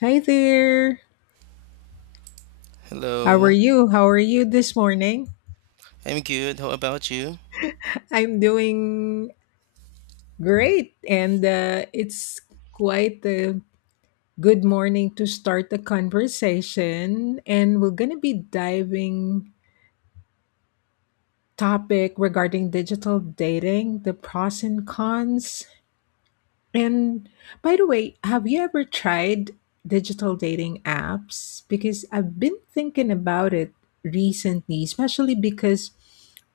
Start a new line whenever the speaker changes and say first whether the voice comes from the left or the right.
left: Hi there. How are
right: Hello,
left: you? How are you this morning?
right: I'm good. How about you?
left: I'm doing great, and it's quite a good morning to start the conversation. And we're going to be diving topic regarding digital dating, the pros and cons. And by the way, have you ever tried digital dating apps? Because I've been thinking about it recently, especially because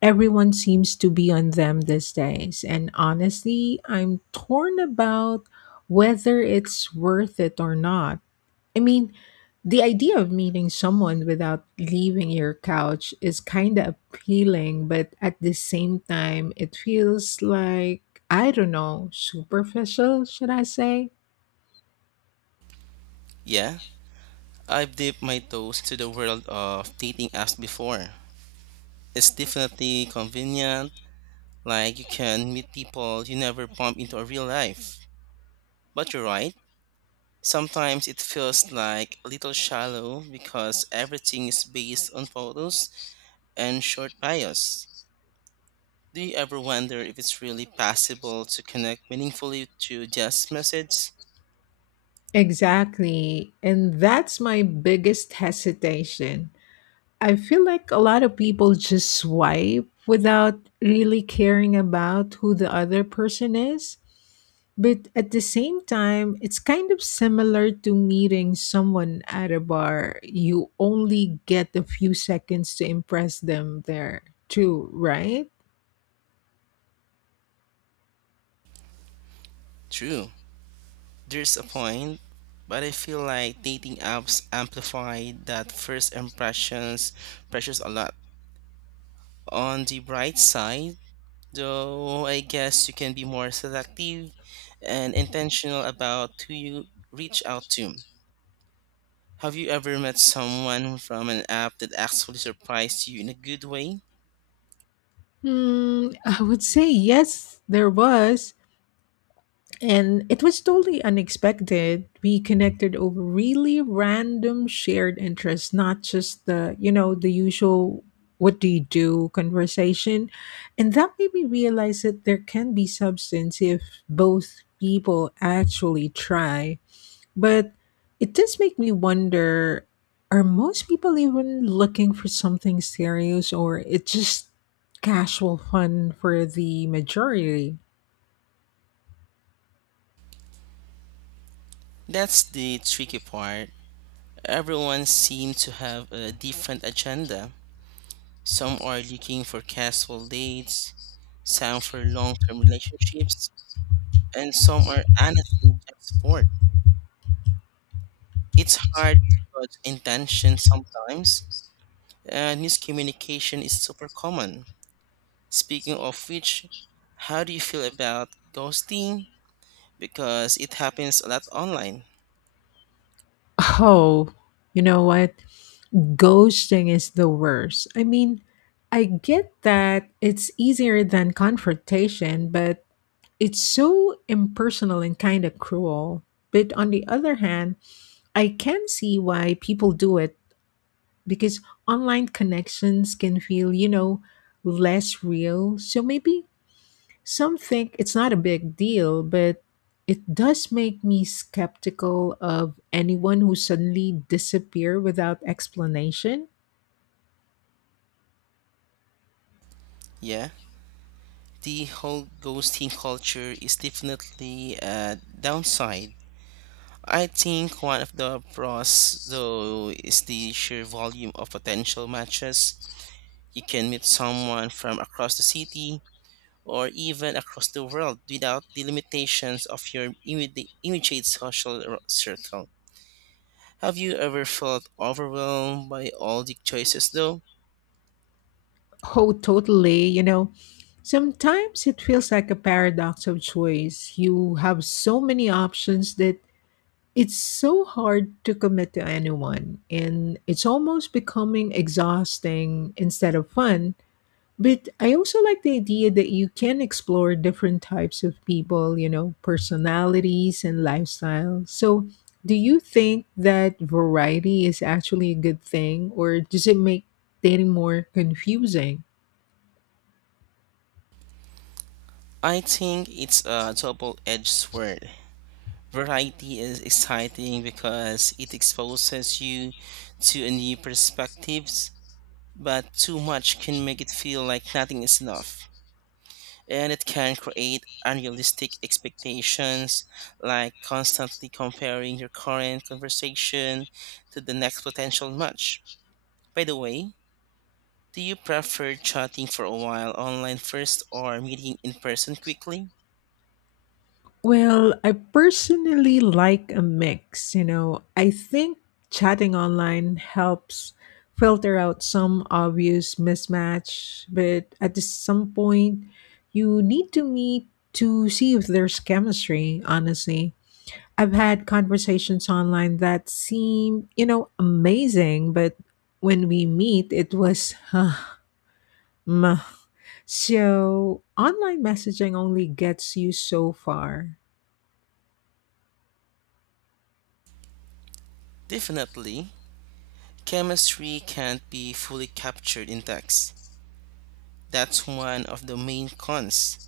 left: everyone seems to be on them these days. And honestly, I'm torn about whether it's worth it or not. I mean, the idea of meeting someone without leaving your couch is kind of appealing, but at the same time, it feels like, I don't know, superficial, should I say?
right: Yeah, I've dipped my toes into the world of dating apps before. It's definitely convenient, like you can meet people you never bump into in real life. But you're right, sometimes it feels like a little shallow because everything is based on photos and short bios. Do you ever wonder if it's really possible to connect meaningfully to just message?
left: Exactly. And that's my biggest hesitation. I feel like a lot of people just swipe without really caring about who the other person is. But at the same time, it's kind of similar to meeting someone at a bar. You only get a few seconds to impress them there, too, right?
right: True. There's a point, but I feel like dating apps amplify that first impressions pressures a lot. On the bright side, though, I guess you can be more selective and intentional about who you reach out to. Have you ever met someone from an app that actually surprised you in a good way?
left: Hmm, I would say yes, there was. And it was totally unexpected. We connected over really random shared interests, not just the usual what do you do conversation. And that made me realize that there can be substance if both people actually try. But it does make me wonder are most people even looking for something serious or it's just casual fun for the majority?
right: That's the tricky part. Everyone seems to have a different agenda. Some are looking for casual dates, some for long term relationships, and some are honestly just bored. It's hard to gauge intention sometimes, and miscommunication is super common. Speaking of which, how do you feel about ghosting? Because it happens a lot online.
left: Oh, you know what? Ghosting is the worst. I mean, I get that it's easier than confrontation, but it's so impersonal and kind of cruel. But on the other hand, I can see why people do it because online connections can feel less real. So maybe some think it's not a big deal, but it does make me skeptical of anyone who suddenly disappear without explanation.
right: Yeah, the whole ghosting culture is definitely a downside. I think one of the pros, though, is the sheer volume of potential matches. You can meet someone from across the city or even across the world without the limitations of your immediate social circle. Have you ever felt overwhelmed by all the choices, though?
left: Oh, totally. Sometimes it feels like a paradox of choice. You have so many options that it's so hard to commit to anyone, and it's almost becoming exhausting instead of fun. But I also like the idea that you can explore different types of people, personalities and lifestyles. So, do you think that variety is actually a good thing, or does it make dating more confusing?
right: I think it's a double edged sword. Variety is exciting because it exposes you to a new perspectives but too much can make it feel like nothing is enough. And it can create unrealistic expectations, like constantly comparing your current conversation to the next potential match. By the way, do you prefer chatting for a while online first or meeting in person quickly?
left: Well, I personally like a mix. I think chatting online helps filter out some obvious mismatch, but at some point, you need to meet to see if there's chemistry, honestly. I've had conversations online that seem amazing, but when we meet, it was meh. So, online messaging only gets you so far.
right: Definitely, chemistry can't be fully captured in text. That's one of the main cons.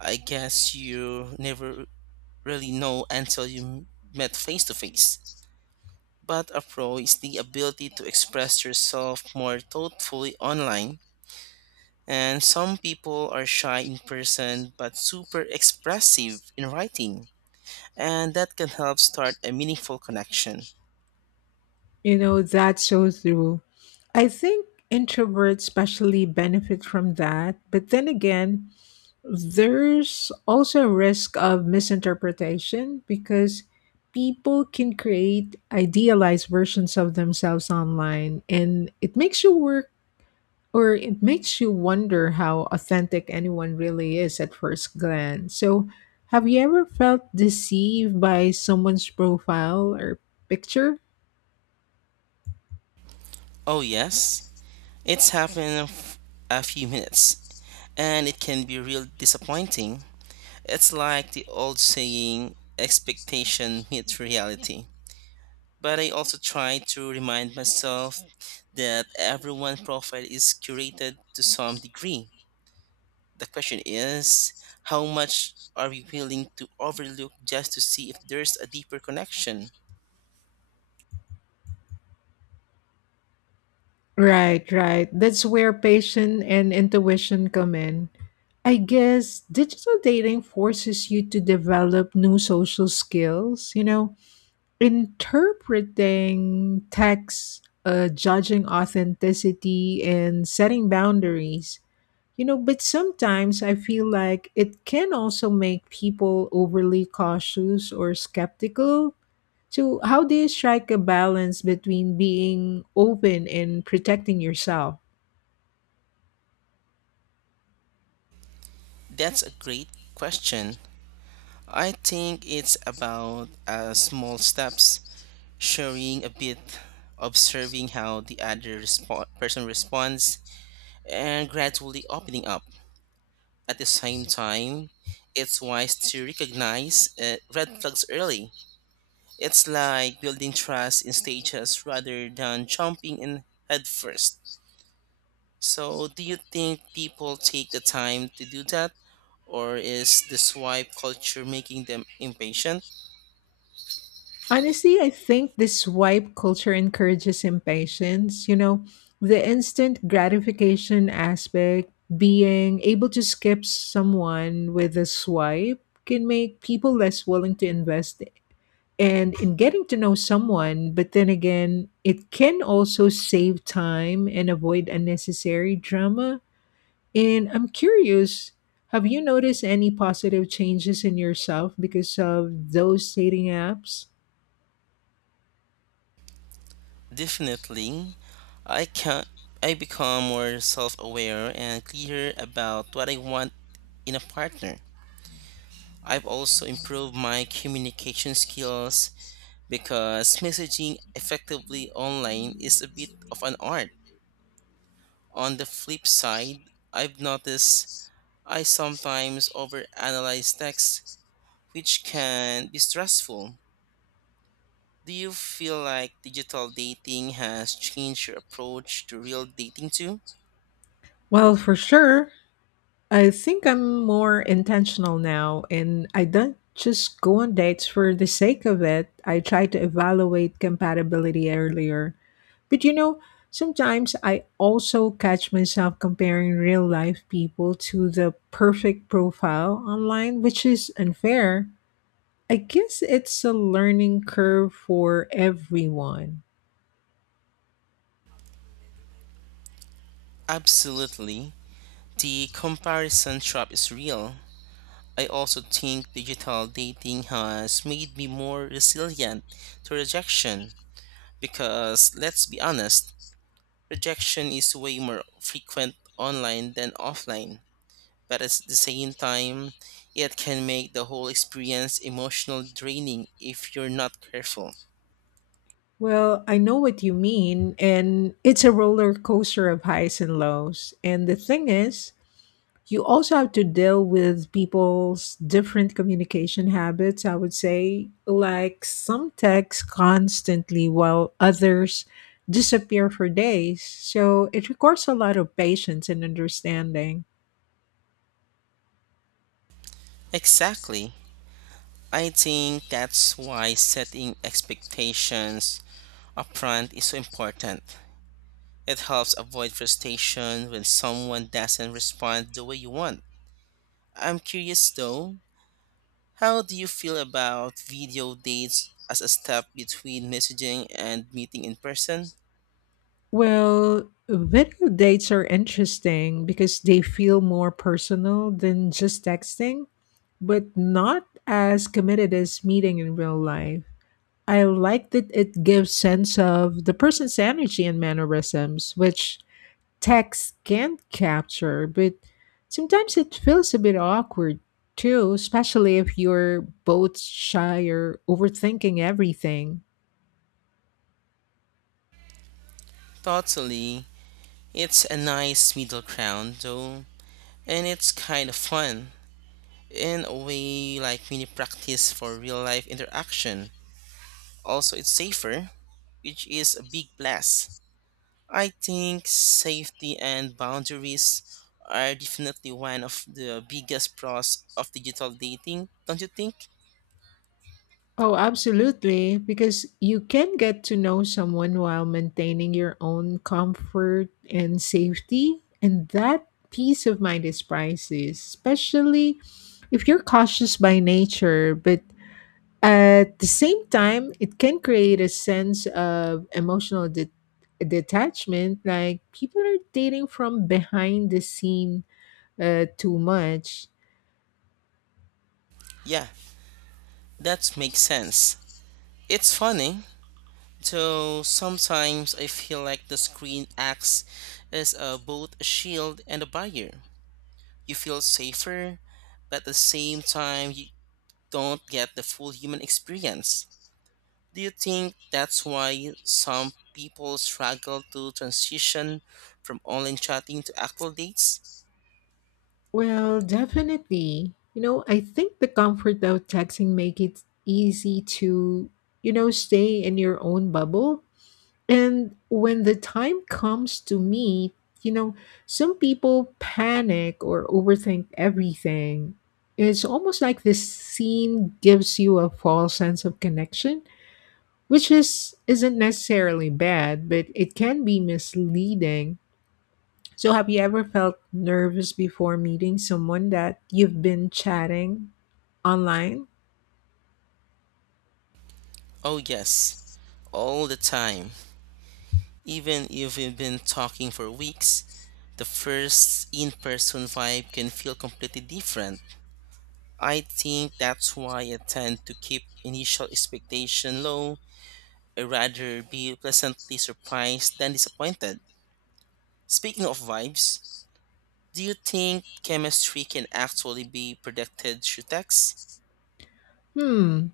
right: I guess you never really know until you met face to face. But a pro is the ability to express yourself more thoughtfully online. And some people are shy in person but super expressive in writing. And that can help start a meaningful connection.
left: That's so true. I think introverts especially benefit from that. But then again, there's also a risk of misinterpretation because people can create idealized versions of themselves online and it makes you wonder how authentic anyone really is at first glance. So, have you ever felt deceived by someone's profile or picture?
right: Oh, yes, it's happened in a few minutes. And it can be real disappointing. It's like the old saying expectation meets reality. But I also try to remind myself that everyone's profile is curated to some degree. The question is how much are we willing to overlook just to see if there's a deeper connection?
left: Right, right. That's where patience and intuition come in. I guess digital dating forces you to develop new social skills, interpreting texts, judging authenticity, and setting boundaries. But sometimes I feel like it can also make people overly cautious or skeptical. So, how do you strike a balance between being open and protecting yourself?
right: That's a great question. I think it's about small steps, sharing a bit, observing how the other person responds, and gradually opening up. At the same time, it's wise to recognize red flags early. It's like building trust in stages rather than jumping in head first. So, do you think people take the time to do that? Or is the swipe culture making them impatient?
left: Honestly, I think this swipe culture encourages impatience. The instant gratification aspect, being able to skip someone with a swipe, can make people less willing to invest and in getting to know someone. But then again, it can also save time and avoid unnecessary drama. And I'm curious. Have you noticed any positive changes in yourself because of those dating apps?
right: Definitely. I can I become more self-aware and clear about what I want in a partner. I've also improved my communication skills because messaging effectively online is a bit of an art. On the flip side, I've noticed I sometimes overanalyze text, which can be stressful. Do you feel like digital dating has changed your approach to real dating too?
left: Well, for sure. I think I'm more intentional now, and I don't just go on dates for the sake of it. I try to evaluate compatibility earlier. But sometimes I also catch myself comparing real life people to the perfect profile online, which is unfair. I guess it's a learning curve for everyone.
right: Absolutely. The comparison trap is real. I also think digital dating has made me more resilient to rejection because let's be honest, rejection is way more frequent online than offline, but at the same time, it can make the whole experience emotional draining if you're not careful.
left: Well, I know what you mean, and it's a roller coaster of highs and lows. And the thing is, you also have to deal with people's different communication habits, I would say. Like some text constantly while others disappear for days. So it requires a lot of patience and understanding.
right: Exactly. I think that's why setting expectations upfront is so important. It helps avoid frustration when someone doesn't respond the way you want. I'm curious though, how do you feel about video dates as a step between messaging and meeting in person?
left: Well, video dates are interesting because they feel more personal than just texting, but not as committed as meeting in real life. I like that it gives sense of the person's energy and mannerisms, which text can't capture, but sometimes it feels a bit awkward too, especially if you're both shy or overthinking everything.
right: Totally. It's a nice middle ground though, and it's kind of fun in a way like mini practice for real life interaction. Also, it's safer, which is a big plus. I think safety and boundaries are definitely one of the biggest pros of digital dating, don't you think?
left: Oh, absolutely. Because you can get to know someone while maintaining your own comfort and safety. And that peace of mind is priceless, especially if you're cautious by nature. But at the same time, it can create a sense of emotional detachment. Like people are dating from behind the scene too much.
right: Yeah, that makes sense. It's funny. So sometimes I feel like the screen acts as a, both a shield and a barrier. You feel safer, but at the same time, you don't get the full human experience. Do you think that's why some people struggle to transition from online chatting to actual dates?
left: Well, definitely. I think the comfort of texting make it easy to stay in your own bubble. And when the time comes to meet, you know, some people panic or overthink everything. It's almost like this scene gives you a false sense of connection, which is isn't necessarily bad, but it can be misleading. So, have you ever felt nervous before meeting someone that you've been chatting online?
right: Oh, yes, all the time. Even if we've been talking for weeks, the first in person vibe can feel completely different. I think that's why I tend to keep initial expectation low, I rather be pleasantly surprised than disappointed. Speaking of vibes, do you think chemistry can actually be predicted through text?
left: Hmm.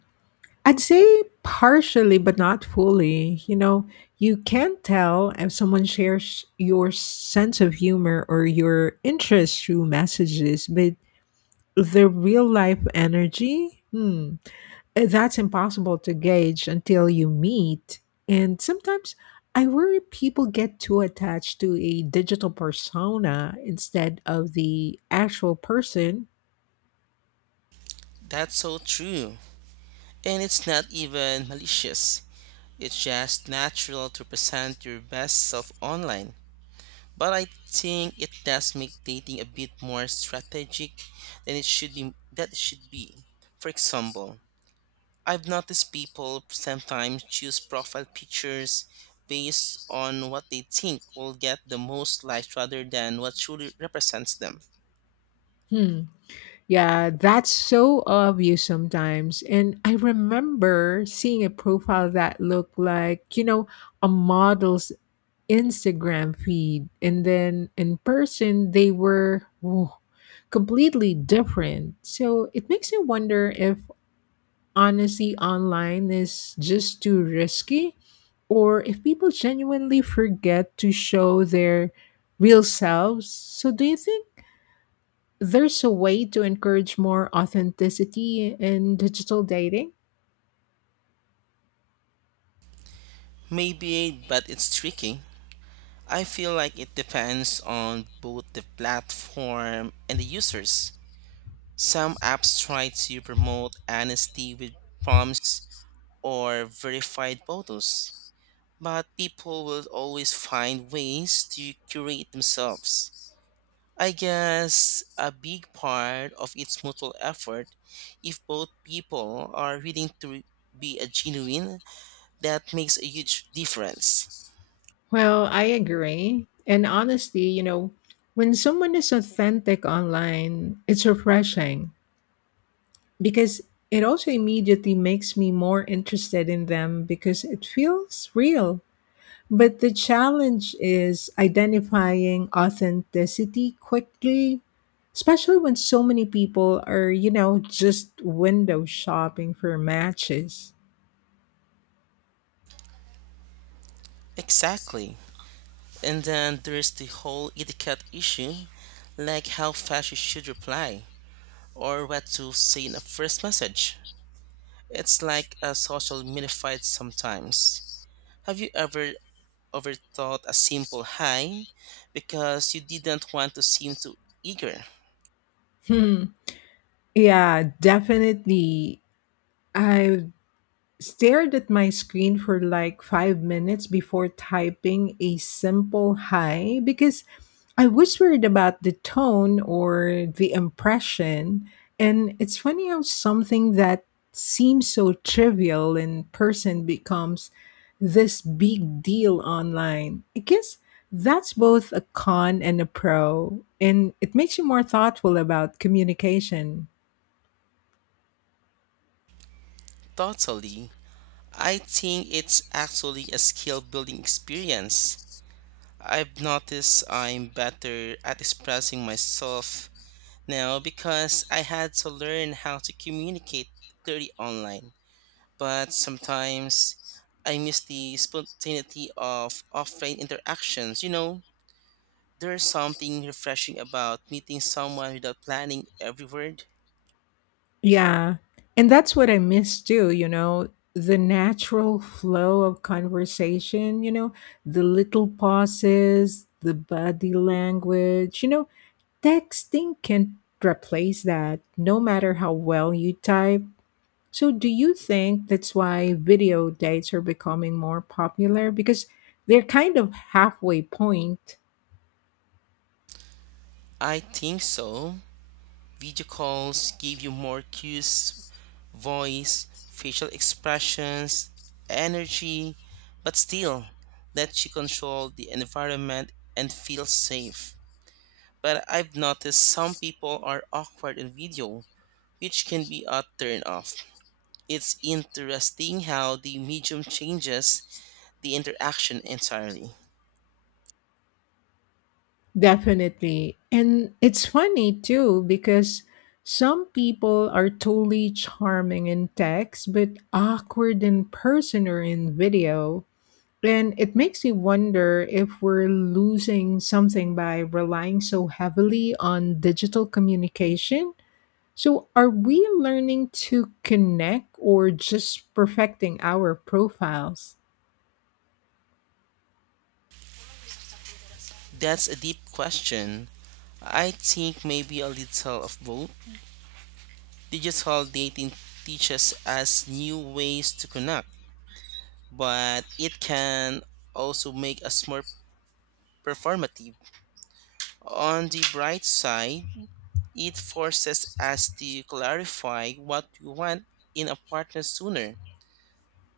left: I'd say partially, but not fully. You can't tell if someone shares your sense of humor or your interest through messages, but the real life energy? Hmm. That's impossible to gauge until you meet. And sometimes I worry people get too attached to a digital persona instead of the actual person.
right: That's so true. And it's not even malicious. It's just natural to present your best self online. But I think it does make dating a bit more strategic than it should be that it should be. For example, I've noticed people sometimes choose profile pictures based on what they think will get the most likes rather than what truly represents them.
left: Hmm. Yeah, that's so obvious sometimes. And I remember seeing a profile that looked like a model's Instagram feed. And then in person, they were completely different. So it makes me wonder if honesty online is just too risky, or if people genuinely forget to show their real selves. So, do you think there's a way to encourage more authenticity in digital dating?
right: Maybe, but it's tricky. I feel like it depends on both the platform and the users. Some apps try to promote honesty with prompts or verified photos, but people will always find ways to curate themselves. I guess a big part of its mutual effort, if both people are willing to be a genuine, that makes a huge difference.
left: Well, I agree. And honestly, when someone is authentic online, it's refreshing because it also immediately makes me more interested in them because it feels real. But the challenge is identifying authenticity quickly, especially when so many people are, just window shopping for matches.
right: Exactly. And then there's the whole etiquette issue, like how fast you should reply or what to say in a first message. It's like a social mini fight sometimes. Have you ever overthought a simple hi because you didn't want to seem too eager?
left: Hmm. Yeah, definitely. I stared at my screen for like 5 minutes before typing a simple hi because I was worried about the tone or the impression. And it's funny how something that seems so trivial in person becomes this big deal online. I guess that's both a con and a pro, and it makes you more thoughtful about communication.
right: Totally. I think it's actually a skill building experience. I've noticed I'm better at expressing myself now because I had to learn how to communicate clearly online. But sometimes I miss the spontaneity of offline interactions. You know, there's something refreshing about meeting someone without planning every word.
left: Yeah. And that's what I miss too, the natural flow of conversation, the little pauses, the body language. Texting can replace that no matter how well you type. So, do you think that's why video dates are becoming more popular? Because they're kind of halfway point.
right: I think so. Video calls give you more cues, voice, facial expressions, energy, but still let you control the environment and feel safe. But I've noticed some people are awkward in video, which can be a turn off. It's interesting how the medium changes the interaction entirely.
left: Definitely. And it's funny too because some people are totally charming in text but awkward in person or in video. And it makes me wonder if we're losing something by relying so heavily on digital communication. So, are we learning to connect or just perfecting our profiles?
right: That's a deep question. I think maybe a little of both. Digital dating teaches us new ways to connect, but it can also make us more performative. On the bright side, it forces us to clarify what we want in a partner sooner,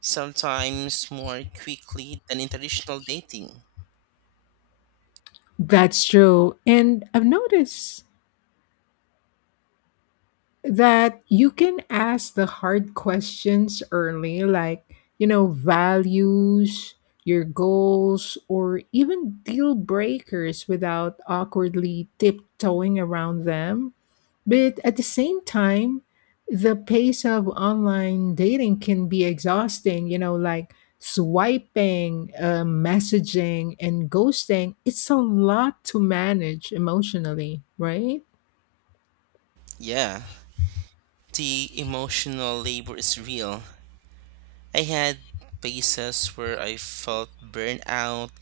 right: sometimes more quickly than in traditional dating.
left: That's true. And I've noticed that you can ask the hard questions early, like, values, your goals, or even deal breakers without awkwardly tiptoeing around them. But at the same time, the pace of online dating can be exhausting, like swiping, messaging, and ghosting. It's a lot to manage emotionally, right?
right: Yeah, the emotional labor is real. I had phases where I felt burned out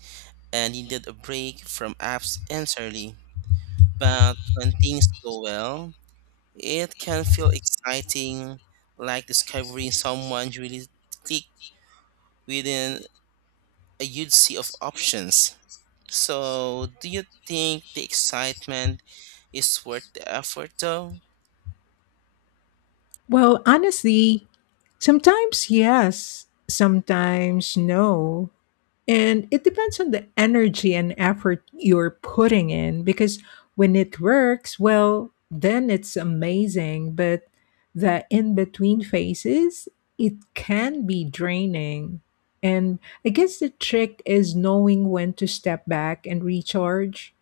right: and needed a break from apps entirely. But when things go well, it can feel exciting, like discovering someone you really click within a huge sea of options. So, do you think the excitement is worth the effort though?
left: Well, honestly, sometimes yes, sometimes no. And it depends on the energy and effort you're putting in because when it works, well, then it's amazing. But the in between phases, it can be draining. And I guess the trick is knowing when to step back and recharge.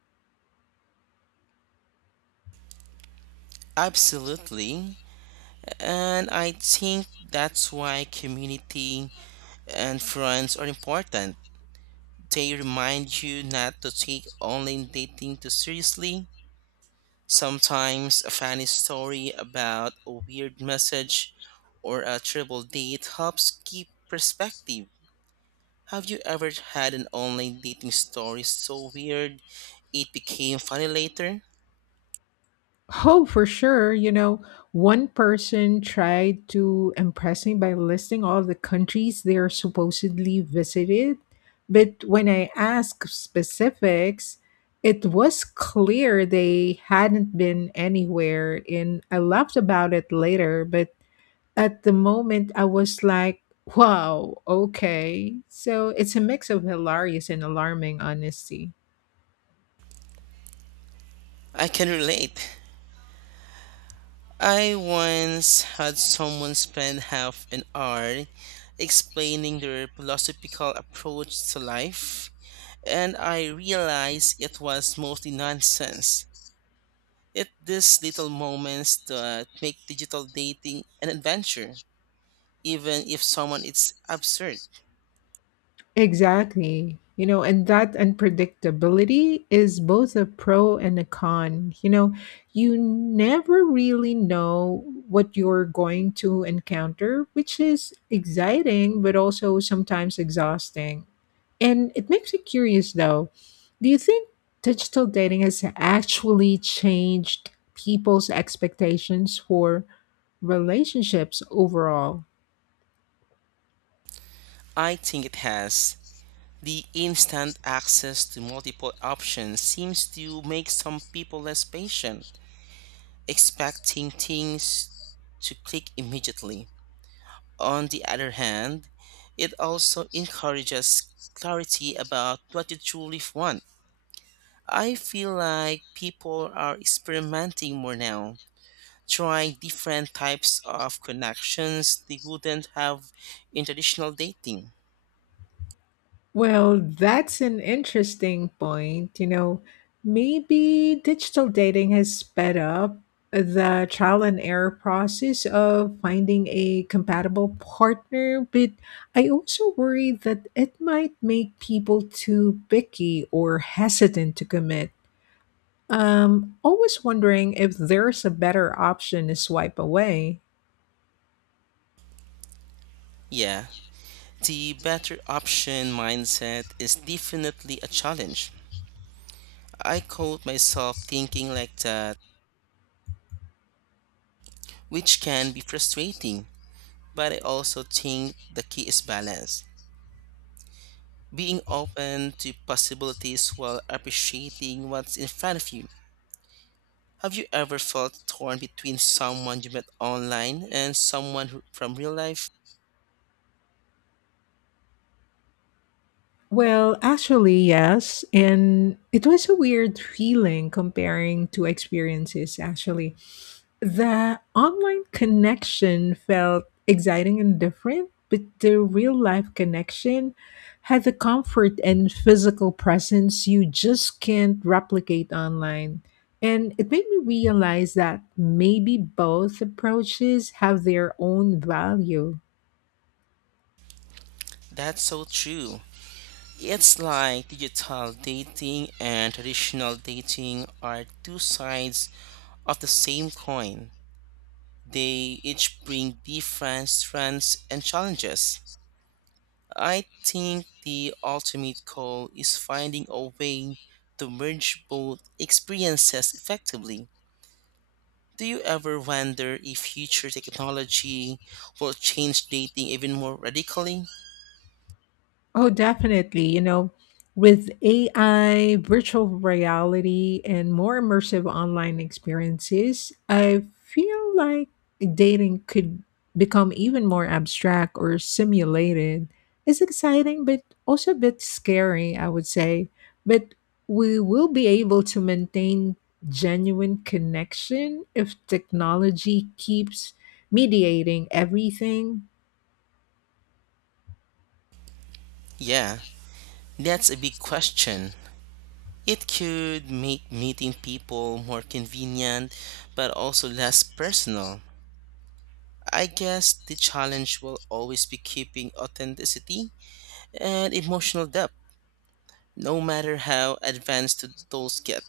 right: Absolutely. And I think that's why community and friends are important. They remind you not to take online dating too seriously. Sometimes a funny story about a weird message or a triple date helps keep perspective. Have you ever had an online dating story so weird it became funny later?
left: Oh, for sure. One person tried to impress me by listing all the countries they are supposedly visited. But when I asked specifics, it was clear they hadn't been anywhere. And I laughed about it later. But at the moment, I was like, wow, okay. So it's a mix of hilarious and alarming honesty.
right: I can relate. I once had someone spend half an hour explaining their philosophical approach to life, and I realized it was mostly nonsense. It these little moments that make digital dating an adventure, even if someone is absurd.
left: Exactly. And that unpredictability is both a pro and a con. You never really know what you're going to encounter, which is exciting, but also sometimes exhausting. And it makes me curious though. Do you think digital dating has actually changed people's expectations for relationships overall?
right: I think it has. The instant access to multiple options seems to make some people less patient, expecting things to click immediately. On the other hand, it also encourages clarity about what you truly want. I feel like people are experimenting more now trying different types of connections they wouldn't have in traditional dating.
left: Well, that's an interesting point. Maybe digital dating has sped up the trial and error process of finding a compatible partner, but I also worry that it might make people too picky or hesitant to commit. Always wondering if there's a better option to swipe away.
right: Yeah, the better option mindset is definitely a challenge. I caught myself thinking like that, which can be frustrating, but I also think the key is balance. Being open to possibilities while appreciating what's in front of you. Have you ever felt torn between someone you met online and someone from real life?
left: Well, actually, yes. And it was a weird feeling comparing two experiences, actually. The online connection felt exciting and different, but the real life connection had the comfort and physical presence you just can't replicate online. And it made me realize that maybe both approaches have their own value.
right: That's so true. It's like digital dating and traditional dating are two sides of the same coin. They each bring different strengths and challenges. I think the ultimate goal is finding a way to merge both experiences effectively. Do you ever wonder if future technology will change dating even more radically?
left: Oh, definitely. With AI, virtual reality, and more immersive online experiences, I feel like dating could become even more abstract or simulated. It's exciting, but also a bit scary, I would say. But we will be able to maintain genuine connection if technology keeps mediating everything.
right: Yeah. That's a big question. It could make meeting people more convenient, but also less personal. I guess the challenge will always be keeping authenticity and emotional depth, no matter how advanced those get.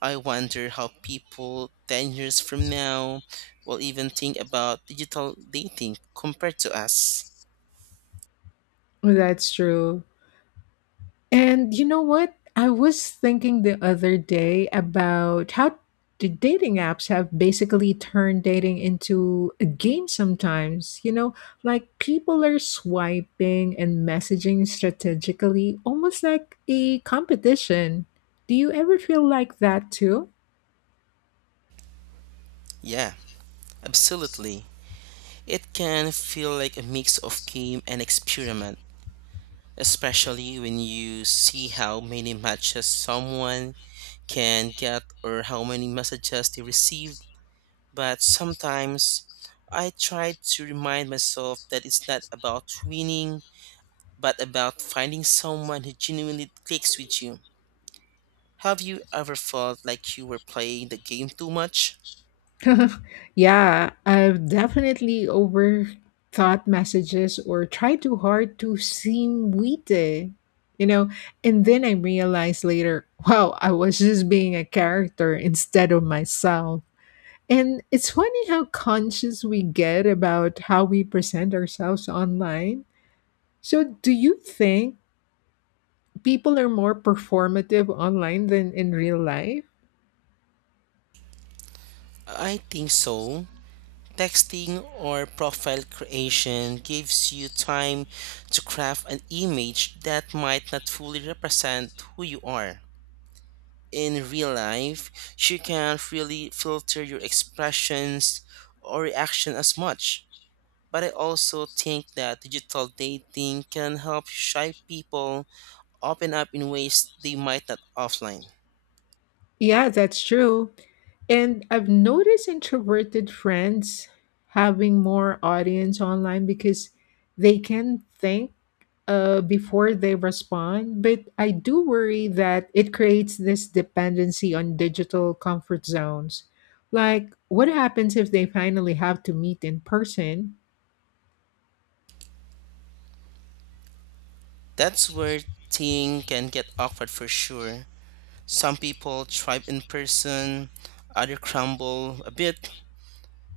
right: I wonder how people 10 years from now will even think about digital dating compared to us.
left: That's true. And you know what? I was thinking the other day about how the dating apps have basically turned dating into a game sometimes. Like people are swiping and messaging strategically, almost like a competition. Do you ever feel like that too?
right: Yeah, absolutely. It can feel like a mix of game and experiment, especially when you see how many matches someone can get or how many messages they received. But sometimes I try to remind myself that it's not about winning, but about finding someone who genuinely clicks with you. Have you ever felt like you were playing the game too much?
left: Yeah, I've definitely overthought messages or tried too hard to seem witty, you know, and then I realized later, wow, I was just being a character instead of myself. And it's funny how conscious we get about how we present ourselves online. So, do you think people are more performative online than in real life?
right: I think so. Texting or profile creation gives you time to craft an image that might not fully represent who you are. In real life, you can't really filter your expressions or reaction as much. But I also think that digital dating can help shy people open up in ways they might not offline.
left: Yeah, that's true. And I've noticed introverted friends having more audience online because they can think before they respond. But I do worry that it creates this dependency on digital comfort zones. Like, what happens if they finally have to meet in person?
right: That's where thing can get awkward for sure. Some people thrive in person, others crumble a bit.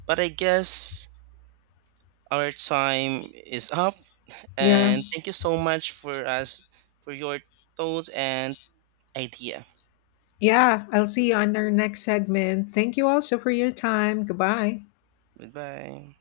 right: But I guess our time is up.
left: Yeah.
right: And thank you so much for us for your thoughts and idea.
left: Yeah. I'll see you on our next segment. Thank you also for your time. Goodbye.
right: Goodbye.